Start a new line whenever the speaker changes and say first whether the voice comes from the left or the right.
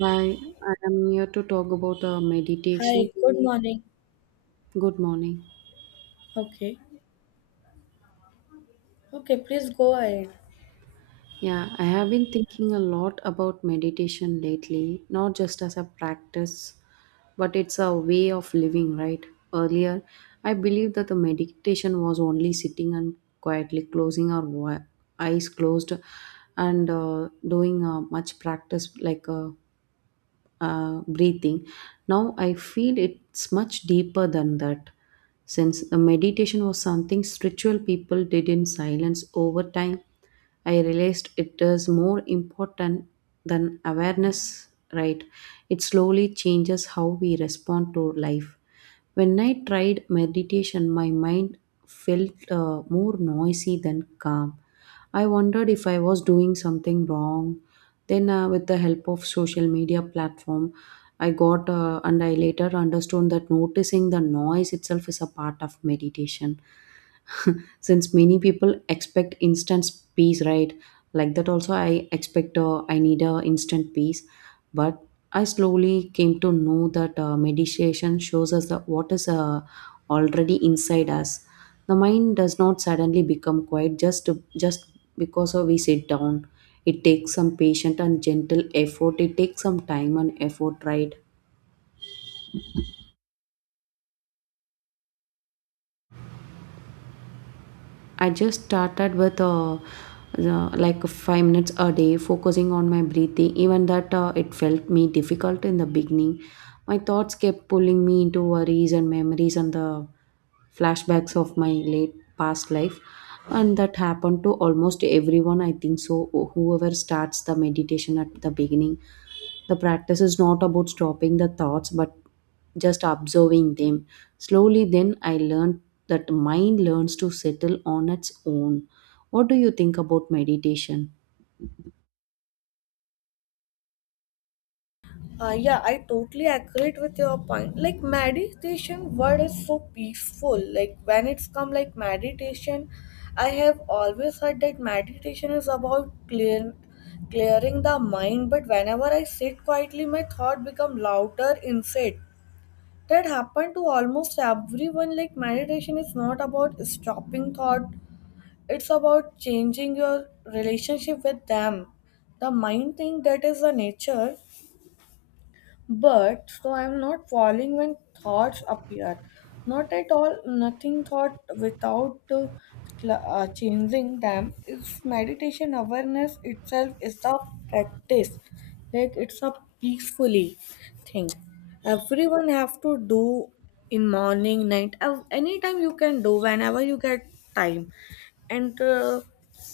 right: Hi, I am here to talk about meditation.
left: Hi, good morning.
right: Good morning.
left: Okay. Okay, please go ahead.
right: Yeah, I have been thinking a lot about meditation lately, not just as a practice, but it's a way of living, right? Earlier, I believed that the meditation was only sitting and quietly closing our eyes closed and doing much practice like breathing. Now I feel it's much deeper than that. Since the meditation was something spiritual people did in silence over time, I realized it is more important than awareness, right? It slowly changes how we respond to life. When I tried meditation, my mind felt more noisy than calm. I wondered if I was doing something wrong, then, with the help of social media platform, I got and I later understood that noticing the noise itself is a part of meditation. Since many people expect instant peace, right? Like that, also I expect, I need a instant peace. But I slowly came to know that meditation shows us that what is already inside us. The mind does not suddenly become quiet just because of we sit down. It takes some patient and gentle effort. It takes some time and effort, right? I just started with like 5 minutes a day, focusing on my breathing. Even that, it felt me difficult in the beginning. My thoughts kept pulling me into worries and memories and the flashbacks of my late past life, and that happened to almost everyone, I think so. Whoever starts the meditation at the beginning, the practice is not about stopping the thoughts, but just observing them. Slowly, then I learned that mind learns to settle on its own. What do you think about meditation?
left: Yeah, I totally agree with your point. Like meditation word is so peaceful. Like when it's come like meditation, I have always heard that meditation is about clearing the mind. But whenever I sit quietly, my thought become louder instead. That happened to almost everyone. Like meditation is not about stopping thought, it's about changing your relationship with them. The mind thing that is the nature, but so I'm not falling when thoughts appear. Not at all, nothing thought without changing them. It's meditation awareness itself is a practice, like it's a peacefully thing. Everyone have to do in morning, night, anytime you can do whenever you get time. And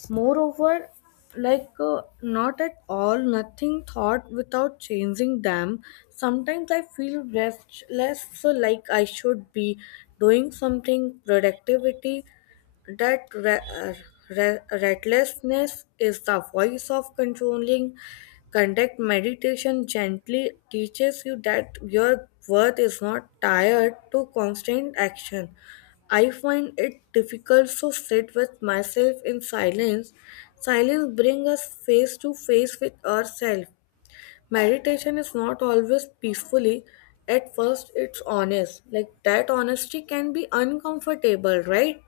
left: moreover, like not at all nothing thought without changing them. Sometimes I feel restless, so like I should be doing something productivity. That restlessness is the voice of controlling conduct. Meditation gently teaches you that your worth is not tied to constant action. I find it difficult to sit with myself in silence. Silence brings us face to face with ourselves. Meditation is not always peacefully. At first, it's honest. Like that honesty can be uncomfortable, right?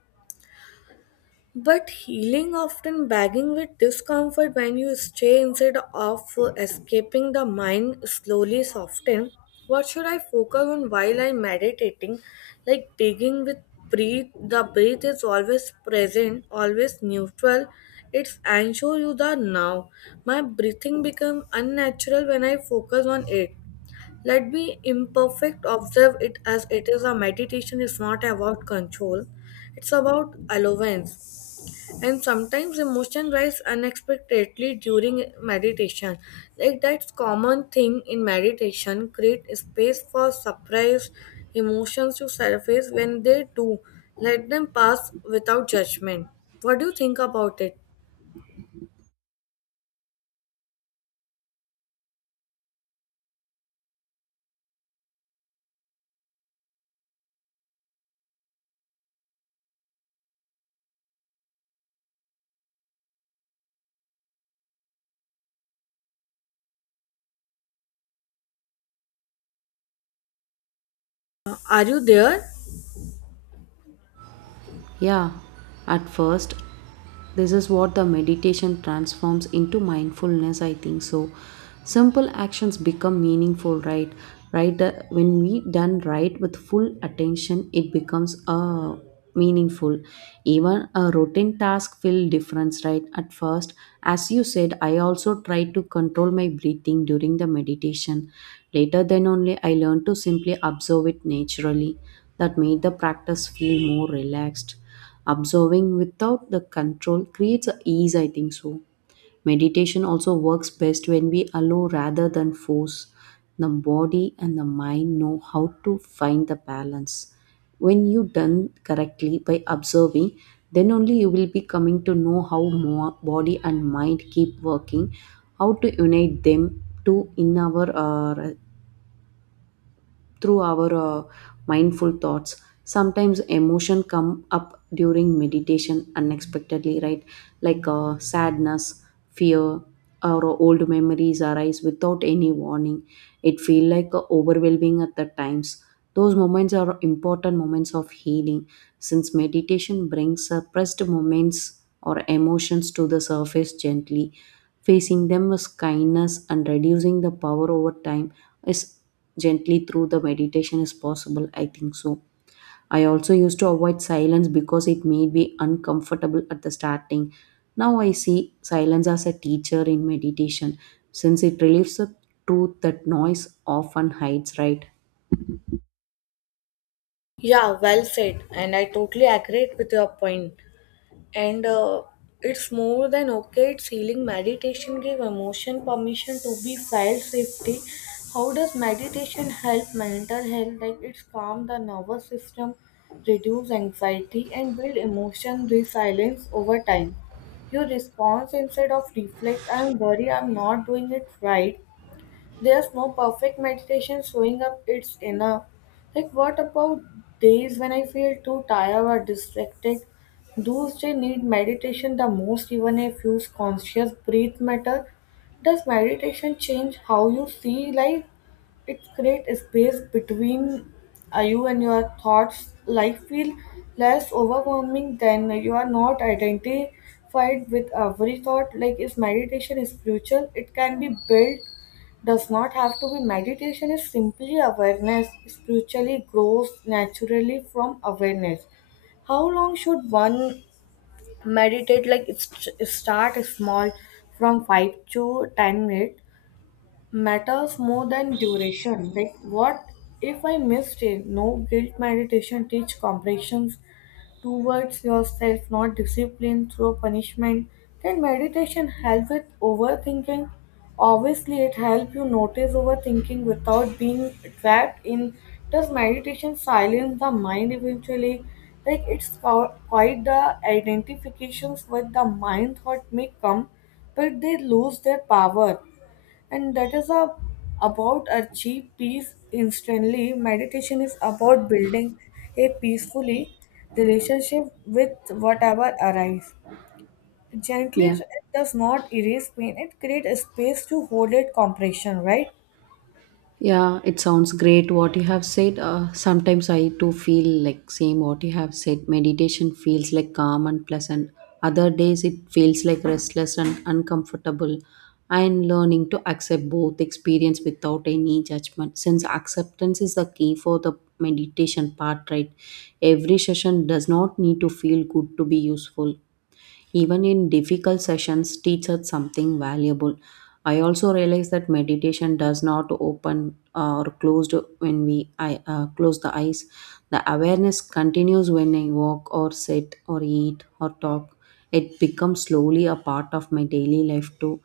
left: But healing often begging with discomfort. When you stay instead of escaping, the mind slowly soften. What should I focus on while I'm meditating? Like digging with breath, the breath is always present, always neutral. It's ensure you the now. My breathing become unnatural when I focus on it. Let me imperfect observe it as it is. A meditation is not about control, it's about allowance. And sometimes emotion rise unexpectedly during meditation. Like that's common thing in meditation. Create space for surprise emotions to surface. When they do, let them pass without judgment. What do you think about it? Are you there?
right: Yeah, at first, this is what the meditation transforms into mindfulness, I think so. Simple actions become meaningful, right? Right, when we done right with full attention, it becomes meaningful. Even a routine task feel difference, right? At first, as you said, I also tried to control my breathing during the meditation. Later, then only I learned to simply observe it naturally. That made the practice feel more relaxed. Observing without the control creates a ease, I think so. Meditation also works best when we allow rather than force. The body and the mind know how to find the balance. When you done correctly by observing, then only you will be coming to know how more body and mind keep working, how to unite them to in our through our mindful thoughts. Sometimes emotion come up during meditation unexpectedly, right? Like, sadness, fear, or old memories arise without any warning. It feel like overwhelming at the times. Those moments are important moments of healing, since meditation brings suppressed moments or emotions to the surface gently. Facing them with kindness and reducing the power over time is gently through the meditation is possible, I think so. I also used to avoid silence because it made me uncomfortable at the starting. Now I see silence as a teacher in meditation, since it relieves the truth that noise often hides, right?
left: Yeah, well said, and I totally agree with your point. And it's more than okay. It's healing. Meditation give emotion permission to be felt safety. How does meditation help mental health? Like it's calm the nervous system, reduce anxiety, and build emotion resilience over time. Your response instead of reflect. I'm worried I'm not doing it right. There's no perfect meditation. Showing up, it's enough. Like, what about days when I feel too tired or distracted? Those days need meditation the most, even if use conscious breath matter. Does meditation change how you see life? It creates a space between you and your thoughts. Life feel less overwhelming than you are not identified with every thought. Like, is meditation spiritual? It can be built, does not have to be. Meditation is simply awareness. Spiritually grows naturally from awareness. How long should one meditate? Like start small, from 5 to 10 minutes. Matters more than duration. Like, what if I missed it? No guilt. Meditation teach compassion towards yourself, not discipline through punishment. Can meditation help with overthinking? Obviously, it helps you notice overthinking without being trapped in. Does meditation silence the mind eventually? Like it's quite the identifications with the mind. Thought may come, but they lose their power. And about a cheap peace instantly. Meditation is about building a peacefully relationship with whatever arrives gently.
right: Yeah.
left: It does not erase pain, it creates a space to hold it compression, right?
right: Yeah, it sounds great what you have said. Sometimes I too feel like same what you have said. Meditation feels like calm and pleasant. Other days it feels like restless and uncomfortable. I'm learning to accept both experience without any judgment, since acceptance is the key for the meditation part, right? Every session does not need to feel good to be useful. Even in difficult sessions, teach us something valuable. I also realize that meditation does not open or closed when we I, close the eyes. The awareness continues when I walk or sit or eat or talk. It becomes slowly a part of my daily life too.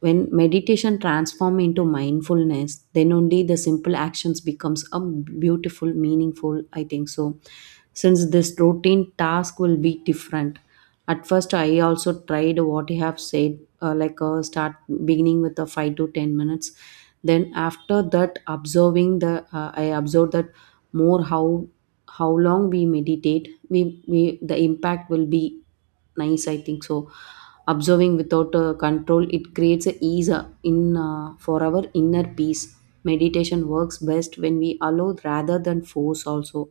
right: When meditation transforms into mindfulness, then only the simple actions becomes a beautiful meaningful, I think so. Since this routine task will be different. At first, I also tried what you have said, like, start beginning with a 5 to 10 minutes. Then after that, observing the, I observed that more how long we meditate, we the impact will be nice, I think so. Observing without control, it creates a ease in for our inner peace. Meditation works best when we allow rather than force also.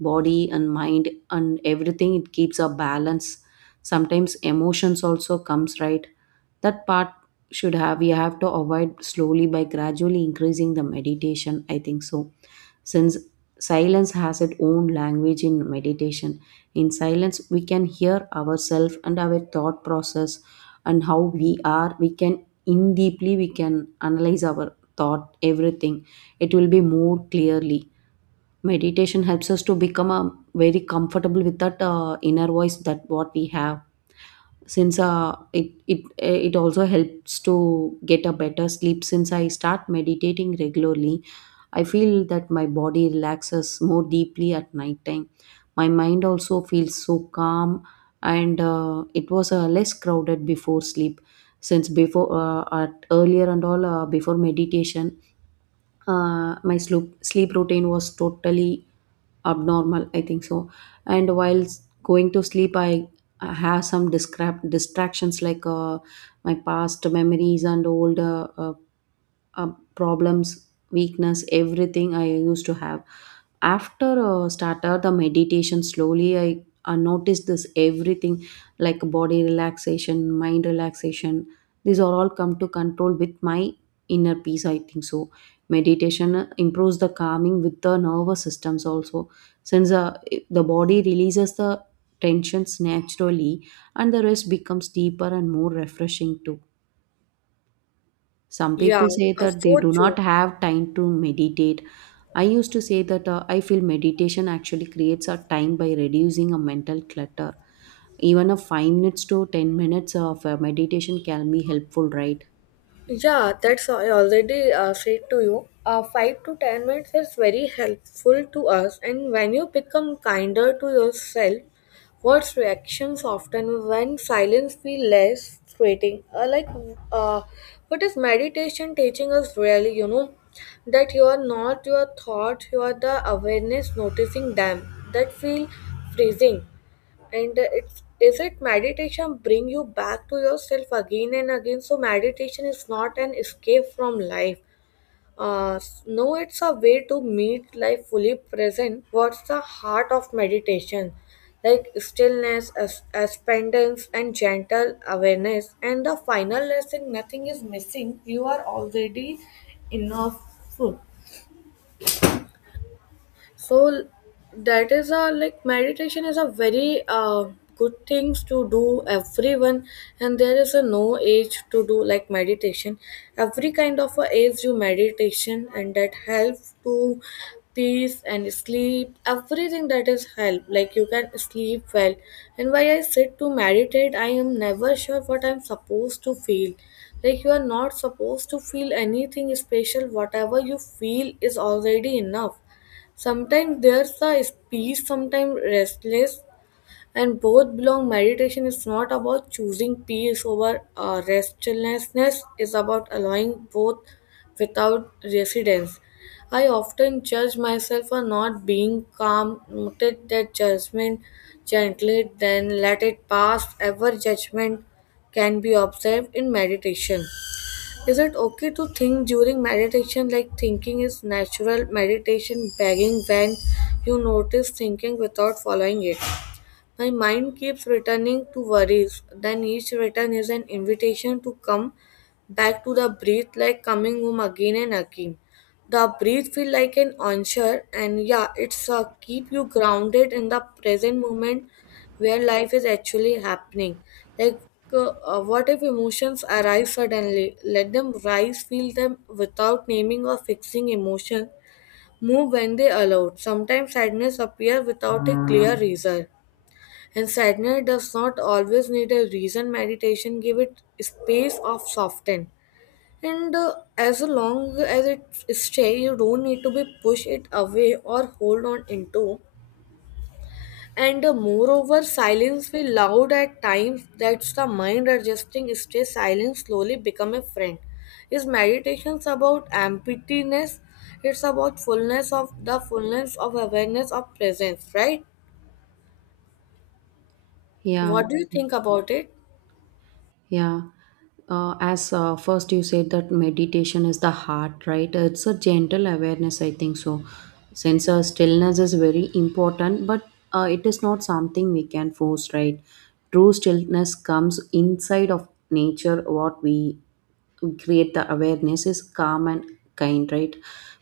right: Body and mind and everything, it keeps a balance. Sometimes emotions also comes, right? That part should have we have to avoid slowly by gradually increasing the meditation, I think so. Since silence has its own language in meditation, in silence we can hear ourselves and our thought process, and how we are we can in deeply we can analyze our thought everything. It will be more clearly. Meditation helps us to become very comfortable with that inner voice that what we have. Since it also helps to get a better sleep. Since I start meditating regularly, I feel that my body relaxes more deeply at night time. My mind also feels so calm, and it was less crowded before sleep. Since before at earlier and all, before meditation, my sleep routine was totally abnormal, I think so. And while going to sleep, I have some distractions, like my past memories and old uh, problems, weakness, everything I used to have. After started the meditation slowly, I noticed this everything, like body relaxation, mind relaxation. These are all come to control with my inner peace, I think so. Meditation improves the calming with the nervous systems also, since the body releases the tensions naturally and the rest becomes deeper and more refreshing too. Some
left: Yeah,
right: people say that they
left: so
right: do not
left: true.
right: have time to meditate. I used to say that, I feel meditation actually creates a time by reducing a mental clutter. Even a 5 minutes to 10 minutes of meditation can be helpful, right?
left: Yeah, that's I already said to you. 5 to 10 minutes is very helpful to us, and when you become kinder to yourself, what's reactions often when silence feel less threatening? Like, uh, what is meditation teaching us really? You know, that you are not your thoughts, you are the awareness noticing them. That feel freezing. And it's is it meditation bring you back to yourself again and again? So meditation is not an escape from life. No, it's a way to meet life fully present. What's the heart of meditation? Like stillness as aspendance and gentle awareness. And the final lesson, nothing is missing. You are already enough. So that is a like meditation is a very good things to do everyone. And there is a no age to do like meditation. Every kind of a age you meditation, and that helps to peace and sleep everything that is help. Like you can sleep well. And why I sit to meditate, I am never sure what I'm supposed to feel. Like you are not supposed to feel anything special. Whatever you feel is already enough. Sometimes there's a peace, sometimes restless, and both belong. Meditation is not about choosing peace over restlessness; it's about allowing both without residence. I often judge myself for not being calm. Noted that judgment gently, then let it pass. Ever judgment can be observed in meditation. Is it okay to think during meditation? Like thinking is natural. Meditation begging when you notice thinking without following it. My mind keeps returning to worries, then each return is an invitation to come back to the breath, like coming home again and again. The breath feel like an answer, and yeah, it's keep you grounded in the present moment where life is actually happening. Like, what if emotions arise suddenly? Let them rise, feel them without naming or fixing emotion. Move when they allowed. Sometimes sadness appears without a clear reason. And sadness does not always need a reason. Meditation give it space of soften. And as long as it stay, you don't need to be push it away or hold on into. And moreover, silence be loud at times. That's the mind adjusting. Stay silent slowly become a friend. Is meditations about emptiness? It's about fullness of the fullness of awareness of presence, right? What
right: Yeah.
left: do you think about it?
right: Yeah. As first you said that meditation is the heart, right? It's a gentle awareness, I think so. Since stillness is very important, but it is not something we can force, right? True stillness comes inside of nature. What we create the awareness is calm and kind, right?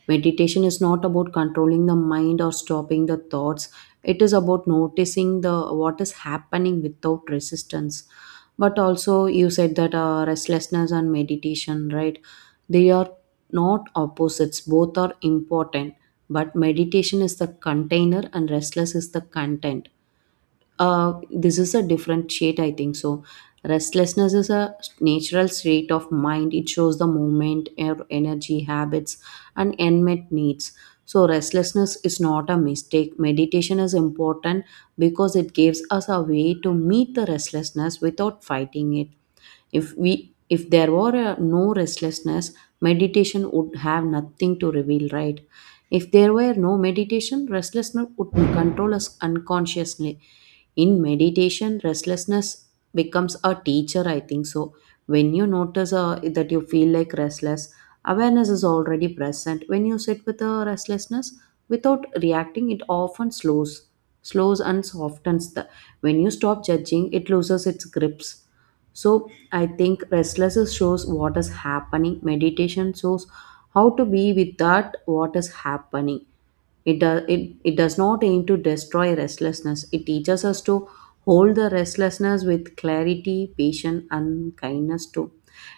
right: Meditation is not about controlling the mind or stopping the thoughts. It is about noticing the what is happening without resistance. But also you said that restlessness and meditation, right? They are not opposites. Both are important, but meditation is the container and restless is the content. This is a different shade, I think so. Restlessness is a natural state of mind. It shows the movement energy habits and unmet needs. So restlessness is not a mistake. Meditation is important because it gives us a way to meet the restlessness without fighting it. If we, if there were a, no restlessness, meditation would have nothing to reveal, right? If there were no meditation, restlessness would control us unconsciously. In meditation, restlessness becomes a teacher, I think so. When you notice that you feel like restless, awareness is already present. When you sit with a restlessness without reacting, it often slows and softens the. When you stop judging, it loses its grips. So I think restlessness shows what is happening, meditation shows how to be with that what is happening. It does not aim to destroy restlessness. It teaches us to hold the restlessness with clarity, patience, and kindness too.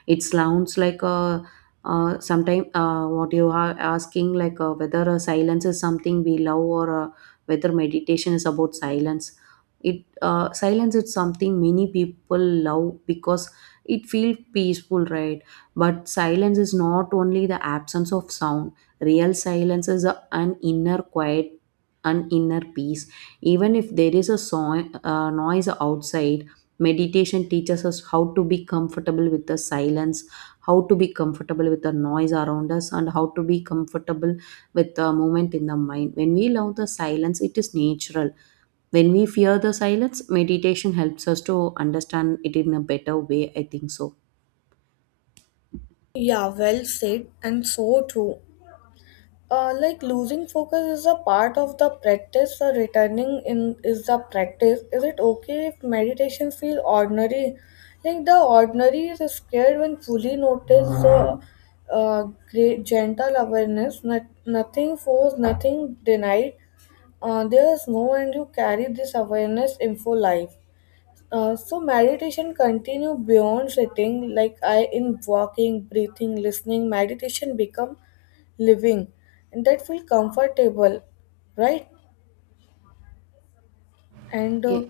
right: It sounds like a, sometimes what you are asking, like, whether a silence is something we love, or whether meditation is about silence. It Silence is something many people love because it feels peaceful, right? But silence is not only the absence of sound. Real silence is an inner quiet, an inner peace. Even if there is a noise outside, meditation teaches us how to be comfortable with the silence, how to be comfortable with the noise around us, and how to be comfortable with the moment in the mind. When we love the silence, it is natural. When we fear the silence, meditation helps us to understand it in a better way, I think so.
left: Yeah, well said, and so true. Like losing focus is a part of the practice. Returning in is the practice. Is it okay if meditation feel ordinary? Like the ordinary is scared when fully noticed. Uh, Great gentle awareness, nothing forced, nothing denied. There is no end. You carry this awareness in full life. So meditation continue beyond sitting, like I in walking, breathing, listening, meditation become living. And that feel comfortable, right? and
right: Yeah.
left: uh,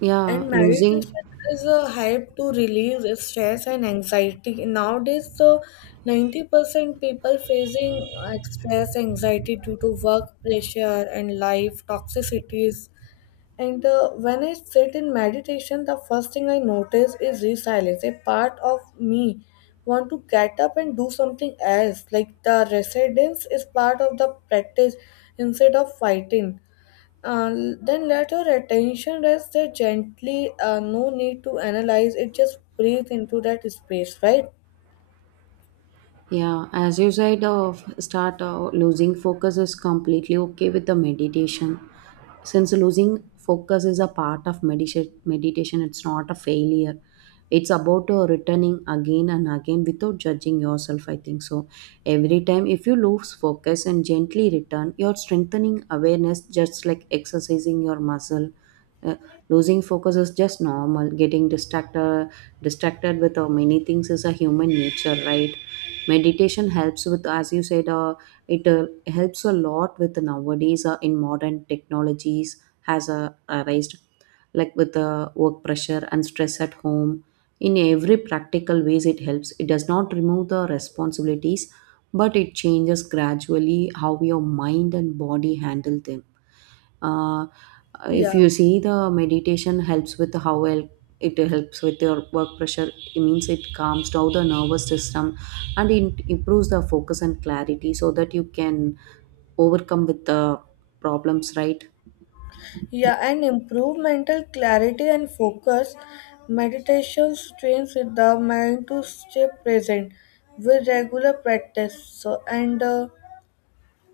right: yeah
left: and
right: losing
left: meditation is a hype to relieve stress and anxiety. Nowadays, the 90% people facing stress anxiety due to work pressure and life toxicities. And when I sit in meditation, the first thing I notice is resilience. A part of me want to get up and do something else. Like the resilience is part of the practice instead of fighting. Uh, then let your attention rest there gently. No need to analyze it. Just breathe into that space, right?
right: Yeah, as you said, start losing focus is completely okay with the meditation. Since losing focus is a part of meditation, it's not a failure. It's about returning again and again without judging yourself, I think so. Every time, if you lose focus and gently return, you're strengthening awareness, just like exercising your muscle. uh, Losing focus is just normal. Getting distracted with many things is a human nature, right? Meditation helps with, as you said, it helps a lot with nowadays, in modern technologies has raised, like with the work pressure and stress at home. In every practical ways it helps. It does not remove the responsibilities, but it changes gradually how your mind and body handle them. uh, if
left: Yeah.
right: you see, the meditation helps with how well it helps with your work pressure. It means it calms down the nervous system and it improves the focus and clarity so that you can overcome with the problems, right?
left: Yeah, and improve mental clarity and focus. Meditation trains the mind to stay present with regular practice. So, and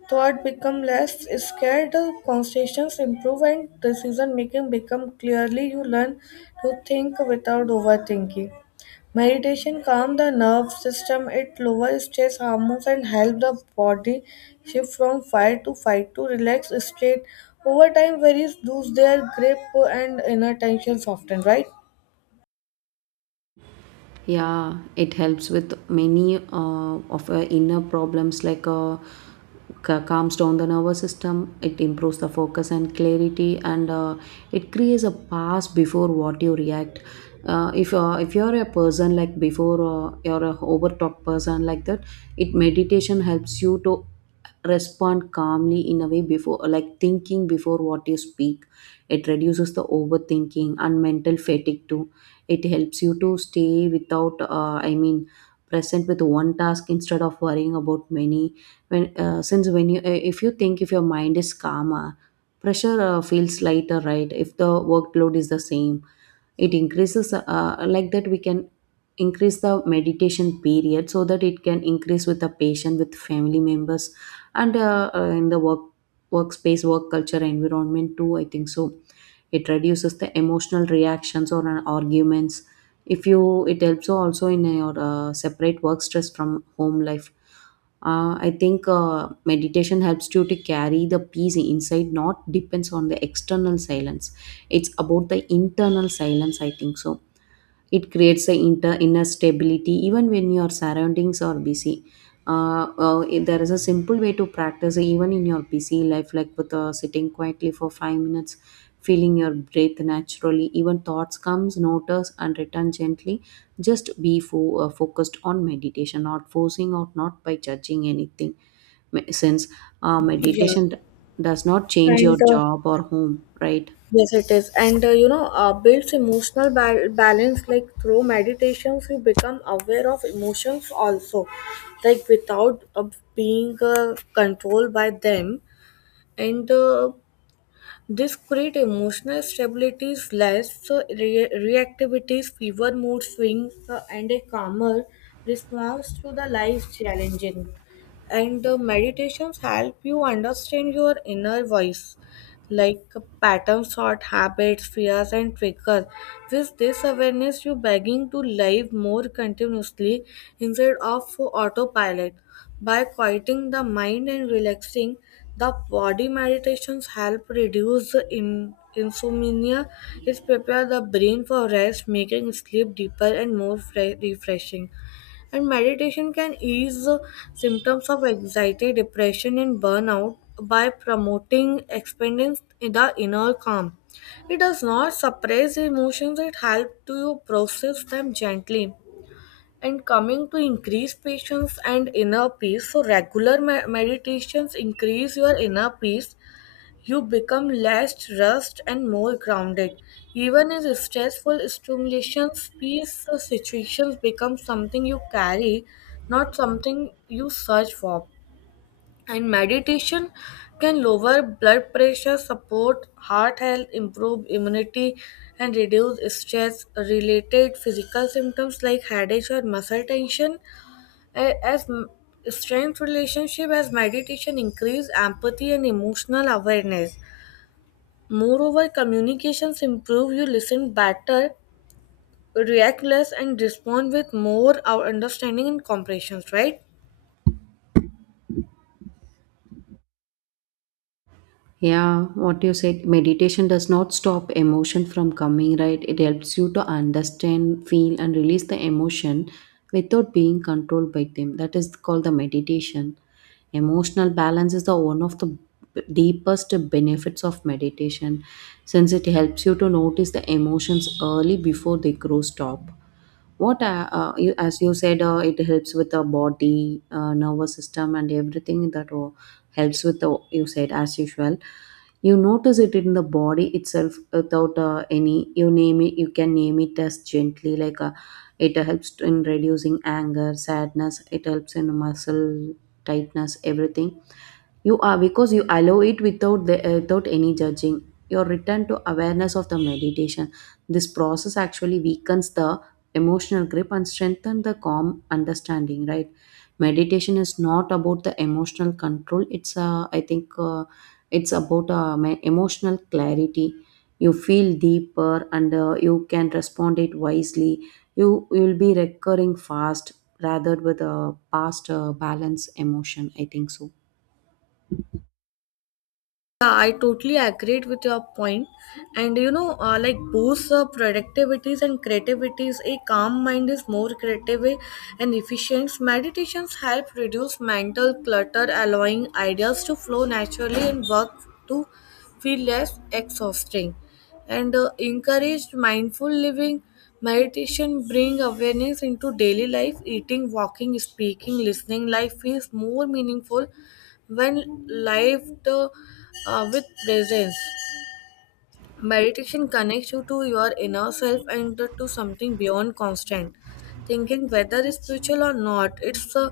left: Thought become less scared, conversations improve, and decision making become clearly. You learn to think without overthinking. Meditation calms the nerve system, it lowers stress hormones and helps the body shift from fight to fight to relax state. Over time, worries lose their grip and inner tension soften, right?
right: Yeah, it helps with many of our inner problems, like calms down the nervous system, it improves the focus and clarity, and it creates a pass before what you react. If if you're a person like before, you're a overtalk person like that, it meditation helps you to respond calmly in a way, before like thinking before what you speak. It reduces the overthinking and mental fatigue too. It helps you to stay without, present with one task instead of worrying about many. When since when you, if you think, if your mind is calmer, pressure feels lighter, right? If the workload is the same, it increases. Like that, we can increase the meditation period so that it can increase with the patient, with family members, and in the workspace, work culture, environment too. I think so. It reduces the emotional reactions or an arguments if you. It helps also in your, separate work stress from home life. I think meditation helps you to carry the peace inside, not depends on the external silence. It's about the internal silence, I think so. It creates a inner stability even when your surroundings are busy. If there is a simple way to practice even in your busy life, like with sitting quietly for 5 minutes, feeling your breath naturally, even thoughts comes, notice and return gently. Just be focused on meditation, not forcing or not by judging anything. Me- since uh,
left: Yeah,
right: meditation d- does not change your
left: and
right: job or home, right?
left: yes, it is. And builds emotional balance, like through meditations, you become aware of emotions also, like without being controlled by them. And this create emotional stabilities, less reactivities, fever mood swings, and a calmer response to the life challenging. And the meditations help you understand your inner voice, like pattern sort, habits, fears, and triggers. With this awareness, you begging to live more continuously instead of for autopilot. By quieting the mind and relaxing the body, meditations help reduce the insomnia. It prepares the brain for rest, making sleep deeper and more refreshing. And meditation can ease symptoms of anxiety, depression, and burnout by promoting expanding the inner calm. It does not suppress emotions, it helps to process them gently. And coming to increase patience and inner peace, so regular meditations increase your inner peace. You become less rushed and more grounded. Even in stressful stimulations, peace situations become something you carry, not something you search for. And meditation can lower blood pressure, support heart health, improve immunity, and reduce stress related physical symptoms like headaches or muscle tension. As strength relationship as meditation increase empathy and emotional awareness. Moreover, communications improve, you listen better, react less, and respond with more our understanding and comprehension, right?
right: Yeah, what you said, meditation does not stop emotion from coming, right? It helps you to understand, feel, and release the emotion without being controlled by them. That is called the meditation. Emotional balance is the one of the deepest benefits of meditation, since it helps you to notice the emotions early before they grow stop. What as you said, it helps with the body, nervous system and everything. That helps with the, you said, as usual, you notice it in the body itself without any. You name it, you can name it as gently, like it helps in reducing anger, sadness. It helps in muscle tightness, everything. You are, because you allow it without the, without any judging, your return to awareness of the meditation. This process actually weakens the emotional grip and strengthen the calm understanding, right? Meditation is not about the emotional control. It's uh, i think uh, it's about my emotional clarity. You feel deeper and you can respond it wisely. You will be recurring fast rather with a past balance emotion, I think so.
left: Yeah, I totally agree with your point. And like boosts productivities and creativities. A calm mind is more creative and efficient. Meditations help reduce mental clutter, allowing ideas to flow naturally and work to feel less exhausting. And encouraged mindful living. Meditation bring awareness into daily life. Eating, walking, speaking, listening. Life feels more meaningful when lived with presence. Meditation connects you to your inner self and to something beyond constant. Thinking whether it's spiritual or not, it's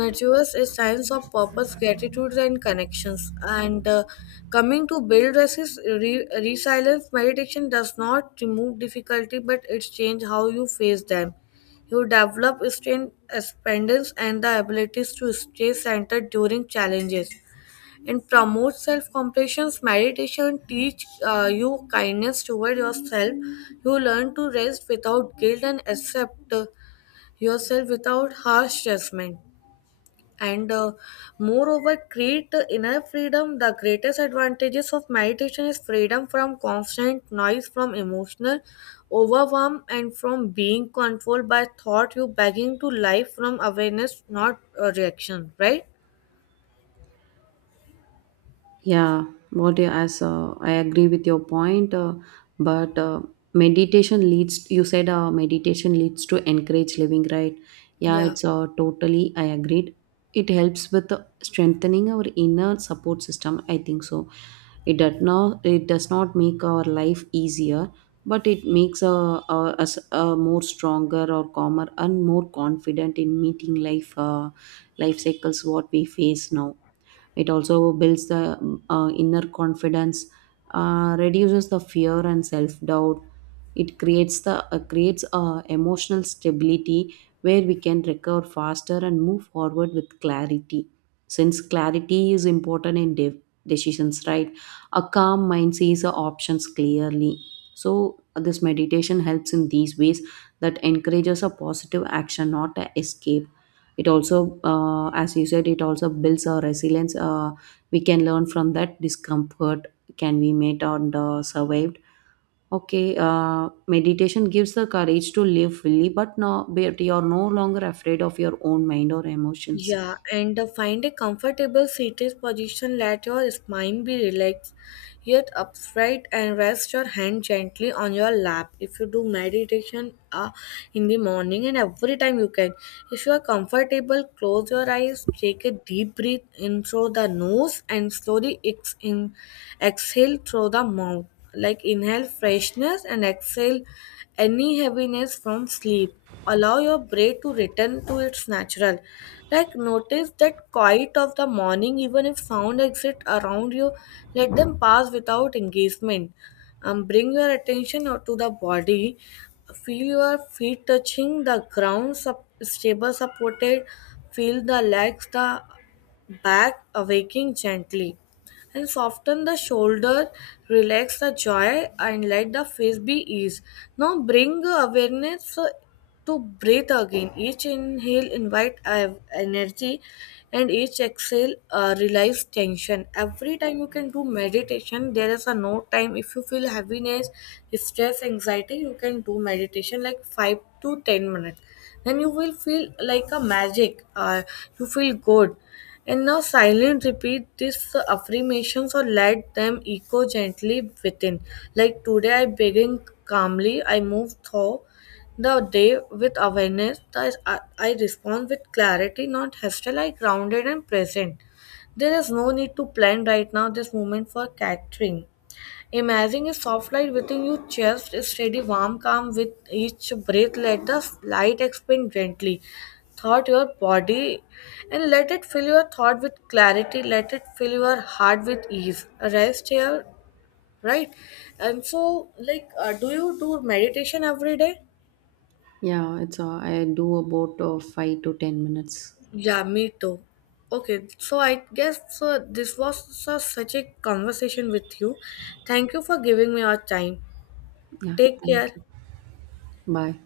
left: nurtures a sense of purpose, gratitude, and connections. And coming to build resilience. Meditation does not remove difficulty, but it changes how you face them. You develop strength, independence, and the abilities to stay centered during challenges and promote self compassion. Meditation teach you kindness toward yourself. You learn to rest without guilt and accept yourself without harsh judgment. And moreover, create the inner freedom. The greatest advantages of meditation is freedom from constant noise, from emotional overwhelm, and from being controlled by thought. You begging to life from awareness, not reaction, right?
right: Yeah, what you as I agree with your point, but meditation leads. You said meditation leads to encourage living, right? Yeah,
left: Yeah.
right: it's totally. I agreed. It helps with strengthening our inner support system. I think so. It does not. It does not make our life easier, but it makes us more stronger or calmer and more confident in meeting life. Life cycles what we face now. It also builds the inner confidence, reduces the fear and self doubt. It creates the creates a emotional stability where we can recover faster and move forward with clarity. Since clarity is important in decisions, right? A calm mind sees the options clearly. So this meditation helps in these ways that encourages a positive action, not a escape. It also, as you said, it also builds our resilience. We can learn from that discomfort. Can we meet and survived? Okay, meditation gives the courage to live fully, but no, but you're no longer afraid of your own mind or emotions.
left: Yeah, and find a comfortable seated position. Let your spine be relaxed, yet upright, and rest your hand gently on your lap. If you do meditation in the morning and every time you can, if you are comfortable, close your eyes, take a deep breath in through the nose, and slowly exhale through the mouth. Like inhale freshness and exhale any heaviness from sleep. Allow your brain to return to its natural, like notice that quiet of the morning. Even if sound exist around you, let them pass without engagement. Bring your attention out to the body. Feel your feet touching the ground, stable, supported. Feel the legs, the back awaking gently, and soften the shoulder, relax the jaw, and let the face be eased. Now bring awareness to breathe again. Each inhale invite energy, and each exhale release tension. Every time you can do meditation, there is a no time. If you feel heaviness, stress, anxiety, you can do meditation like 5 to 10 minutes. Then you will feel like a magic. You feel good. And now silent repeat these affirmations or let them echo gently within. Like today I begin calmly, I move through the day with awareness, thus I respond with clarity, not hostile, I grounded and present. There is no need to plan right now. This moment for catering, imagine a soft light within your chest, a steady, warm, calm with each breath. Let the light expand gently thought your body, and let it fill your thought with clarity, let it fill your heart with ease. Rest here, right? And so, like do you do meditation every day?
right: Yeah, it's I do about 5 to 10 minutes.
left: Yeah, me too. Okay, so I guess this was such a conversation with you. Thank you for giving me your time.
right: Yeah,
left: Take care.
right: thank you. Bye.